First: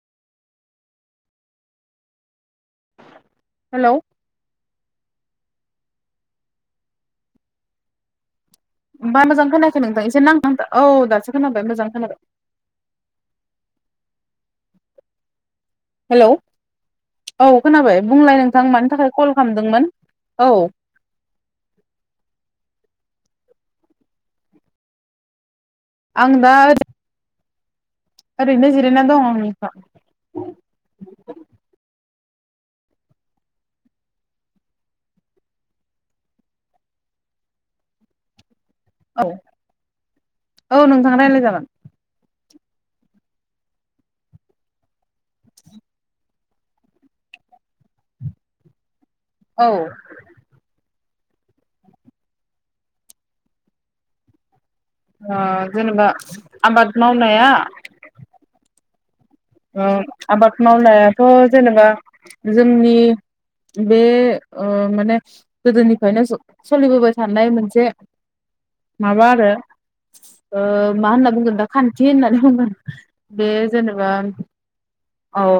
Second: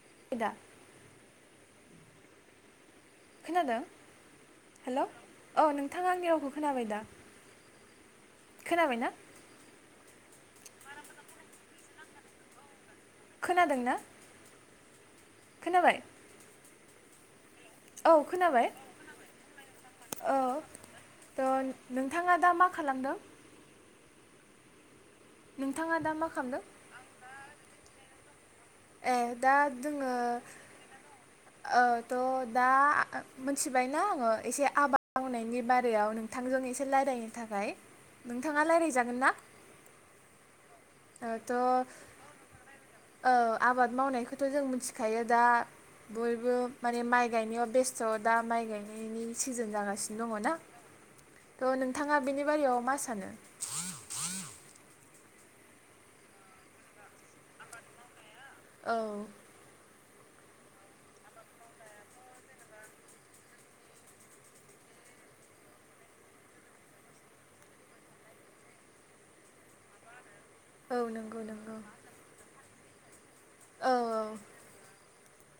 [unintelligible] खोनादों hello hello. औ नोंथाङा आंनि रावखौ खोनाबाय दा? खोनाबाय ना बा मोजां खोनाखै नोंथां एसे नां था औ दासो खोनाबाय मोजां खोनाबाय। खोनादों ना? खोनाबाय? हेलौ औ खोनाबाय औ बुंलाय नोंथां खोनाबाय मानि थाखाय कल खालामदोंमोन औ थ' नोंथाङा दा मा खालामदों? नोंथाङा दा मा खालामदों? ओरैनो जिरायनानै ए दं आंनि दा जोङो त दा मिथिबायना आङो एसे आबाद मावनायनि बारायाव नोंथांजों एसे रायलायनो थाखाय नोंथां नोंथाङा रायज्लायजागोन औ ना? औ नोंथाङा रायज्लाय जागोन। थ' ओ आबाद मावनायखौथ' जों मिथिखायो दा बयबो माने माइ गायनायाव बेस्थ' दा माइ गायनाय नायनि औ सिजोन जागासिनो दङ ना। त नोंथाङा बेनि बारियाव मा सानो? अ जेनेबा आबाद मावनाया औ। ओ आबाद मावनायाथ' जेनेबा जोंनि बे ओ माने गोदोनिफ्रायनो सोलिबोबाय थानाय मोनसे माबा आरो ओ औ मा होनना नंगौ बुंगोन दा नंगौ खान्थि होननानै बुंगोन। [inaudible] बे औ जेनेबा औ औ ओ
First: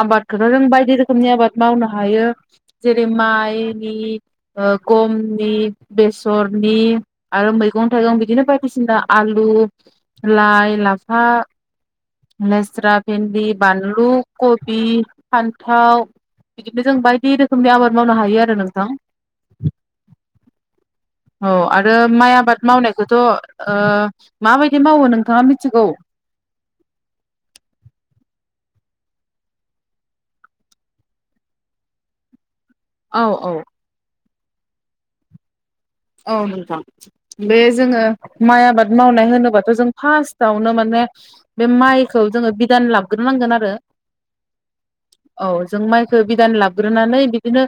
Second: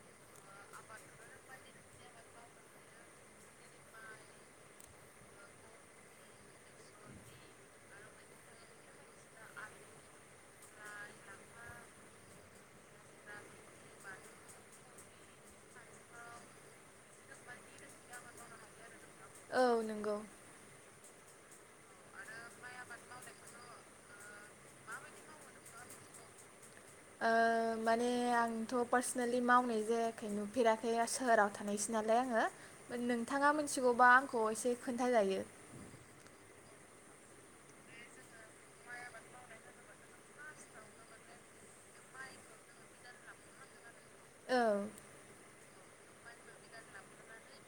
आबादखौथ' जों बायदि रोखोमनि आबाद मावनो हायो जेरै माइनि ओ गमनि बेसरनि आरो मैगं थाइगं बिदिनो बायदिसिना आलु लाइ लाफा लेस्रा भेन्दि बानलु कबि फान्थाव बिदिनो जों बायदि रोखोमनि आबाद मावनो हायो आरो नोंथां। औ नंगौ। औ आरो माइ आबाद मावनायखौथ' ओ माबायदि मावो नोंथाङा मिथिगौ। ओ माने आंथ' पार्सनेलि मावनाय जायाखै नुफेराखै सोहोराव थानायसै नालाय आङो। औ औ नोंथाङा मिथिगौबा खौ एसे खोन्थाजायो। औ नोंथां बे जोङो माइ आबाद मावनाय होनोबाथ' जों फार्स्टआवनो माने बे माइखौ जोङो बिदान लाबोग्रोनांगोन आरो। औ औ। जों माइखौ बिदान लाग्रोनानै बिदिनो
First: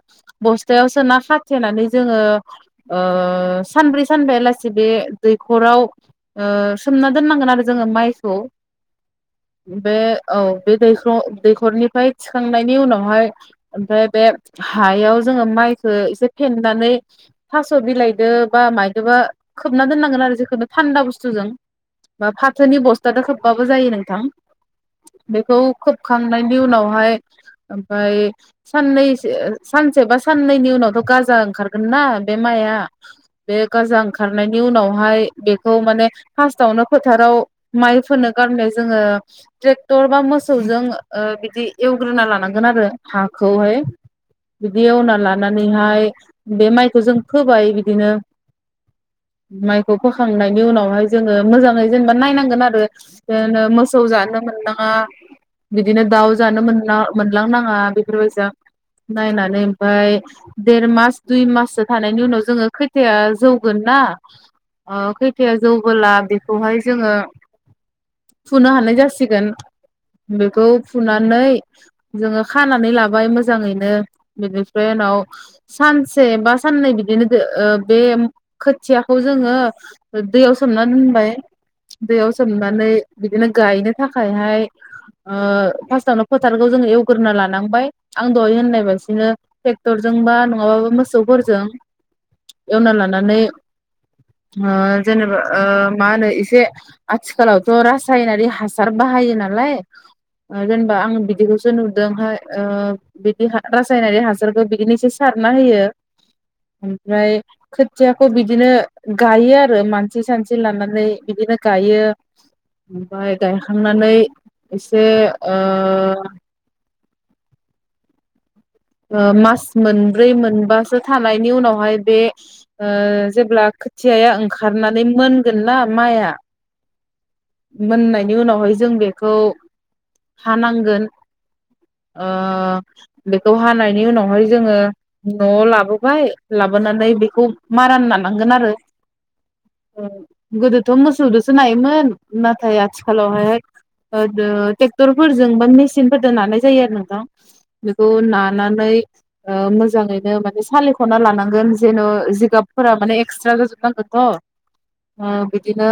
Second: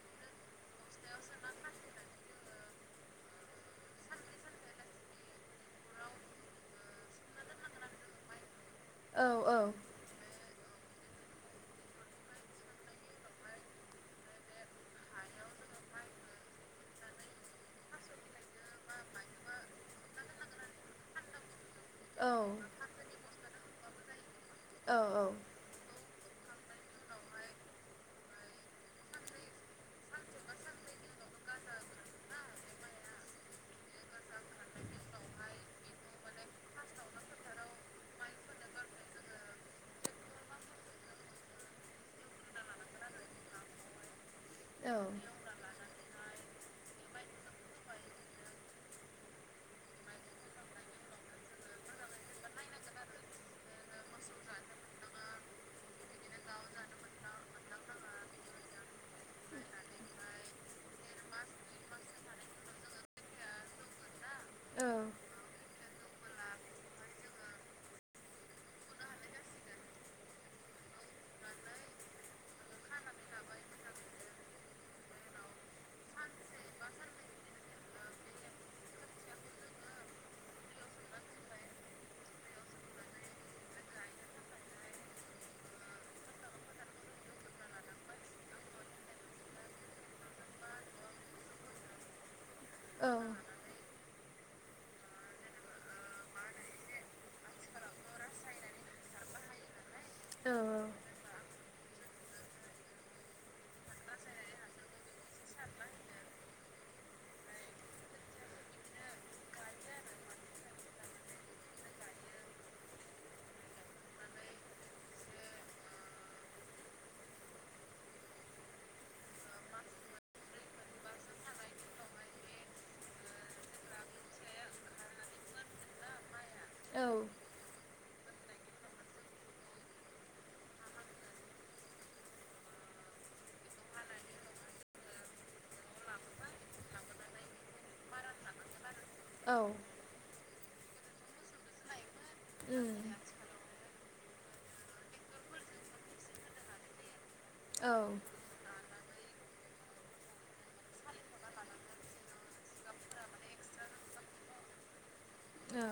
बस्थायाव सोना खाथेनानै जोङो ओ सानब्रै सानबायालासि बे दैख'राव सोमना दोननांगोन आरो जोङो माइखौ। औ औ बे औ बे दैख' दैखरनिफ्राय थिखांनायनि उनावहाय ओमफ्राय बे हायाव जोङो माइखौ एसे फेेननानै थास' बिलाइदो बा मायदोबा खोबना दोननांगोन आरो जेखुनु थान्दा बुस्थुजों औ बा फाथोनि बस्था जों खोबबाबो जायो नोंथां औ बेखौ खोबखांनायनि उनावहाय ओमफ्राय साननैसो सानसे बा साननैनि उनावथ' गाजा ओंखारगोन ना। बे माइआ बे गाजा ओंखारनायनि उनावहाय बेखौ माने फार्स्टावनो फोथाराव माइ फोनो गारनाय जोङो ट्रेक्टर बा मोसौजों बिदि एवग्रोना लानांगोन आरो हाखौहाय बिदि औ एवना लानानैहाय बे माइखौ जों फोबाय बिदिनो माइखौ फोखांनायनि उनावहाय जोङो मोजाङै जेनेबा नायनांगोन आरो मोसौ जानो मोननाङा बिदिनो दाउ जानो मोनलांनाङा बेफोरबायदिया नायनानै ओमफफ्राय देर मास दुइ माससो। नि उनाव जोंङो खोथिया जौगोना औ खोथिया जौबोला बेखौहाय जोङो फुनो हानाय जासिगोन बेखौ फुनानै जोङो खानानै लाबाय मोजाङैनो बेनिफ्राय उनाव सानसे बा साननै बिदिनो बे खोथियाखौ जोङो दैयाव सोमनानै दोनबाय दैयाव सोमनानै बिदिनो गायनो थाखायहाय फार्स्टावनो फोथारखौ जोङ एवग्रोना लानांबाय आं दहाय होननाय बासिनो ट्रेक्टरजोंबा नङाबाबो मोसौफोरजों जों एवना लानानै जेनेबा मा होनो एसे आथिखालावथ' रासायनारि हासार बाहायो नालाय। औ जेनेबा आं बिदिखौ जों नुदों हाय बिदि रासायनारि हासारखौ बिदिनोसो सारना होयो। ओमफ्राय खोथियाखौ बिदिनो गायो आरो मानसि सानसि लानानै बिदिनो गायो ओमफ्राय गायखांनानै एसे मास मोनब्रै मोनबासो थानायनि उनावहाय बे जेब्ला खोथियाया ओंखारनानै मोनगोन ना माइआ औ औ मोननाय नि उनावहाय जों बेखौ हानांगोन। द हानायनि उनावहाय जोङो न'आव लाबोबाय लाबोनानै बेखौ मारोन नानांगोन आरो। औ। गोदोथ' मोसौजोसो नायोमोन। नाथाय आथिखालाव हाय ट्रेक्टरफोरजों बा मेसिनफोरजों नानाय जायो आरो नोंथां। औ नानै मोजाङैनो माने सालिख'ना लानांगोन जेन' जिगाबफोरा माने एक्सट्रा जाजोबनांगोनथ'। बिदिनो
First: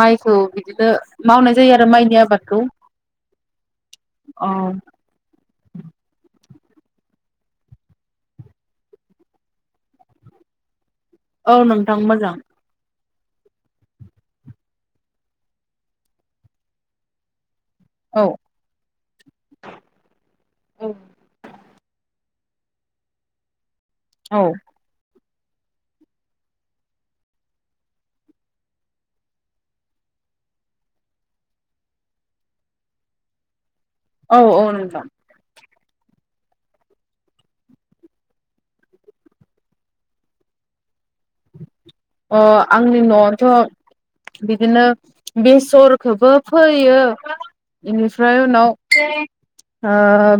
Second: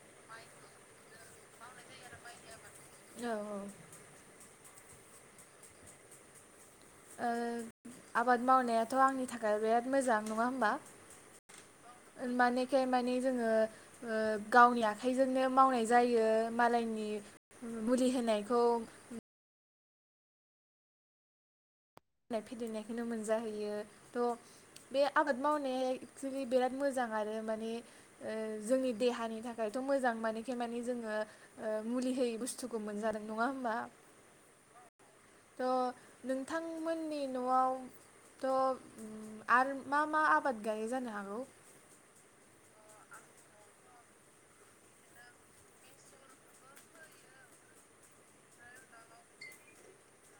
माइ थ' बिदिनो मावनाय जायो आरो माइनि आबादखौ। औ औ। औ। ओ आबाद मावनायाथ' आंनि थाखाय बिराद मोजां नङा होमबा? औ नोंथां मोजां। मानेखे माने जोङो गावनि आखाइजोंनो मावनाय जायो मालायनि मुलि होनायखौ औ। [unintelligible] नायखौनो मोनजाहैयो। औ थ' बे आबाद मावनाया एक्सुलि बिराद मोजां आरो माने जोंनि देहानि थाखायथ' मोजां माने मानिे जोङो मुलि होयै बुस्थुखौ मोनजादों नङा होमबा? औ औ नोंथां। थ' नोंथांमोननि न'आव थ' आरो मा मा आबाद गायै जानो हागौ। अ आंनि न'आवथ' बिदिनो बेसरखौबो फोयो इनिफ्राय उनाव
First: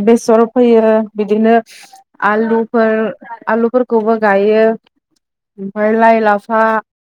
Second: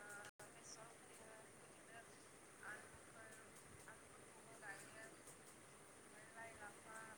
बेसर फोयो बिदिनो आलुफोर आलुफोरखौबो गायो। ओमफ्राय लाइ लाफा।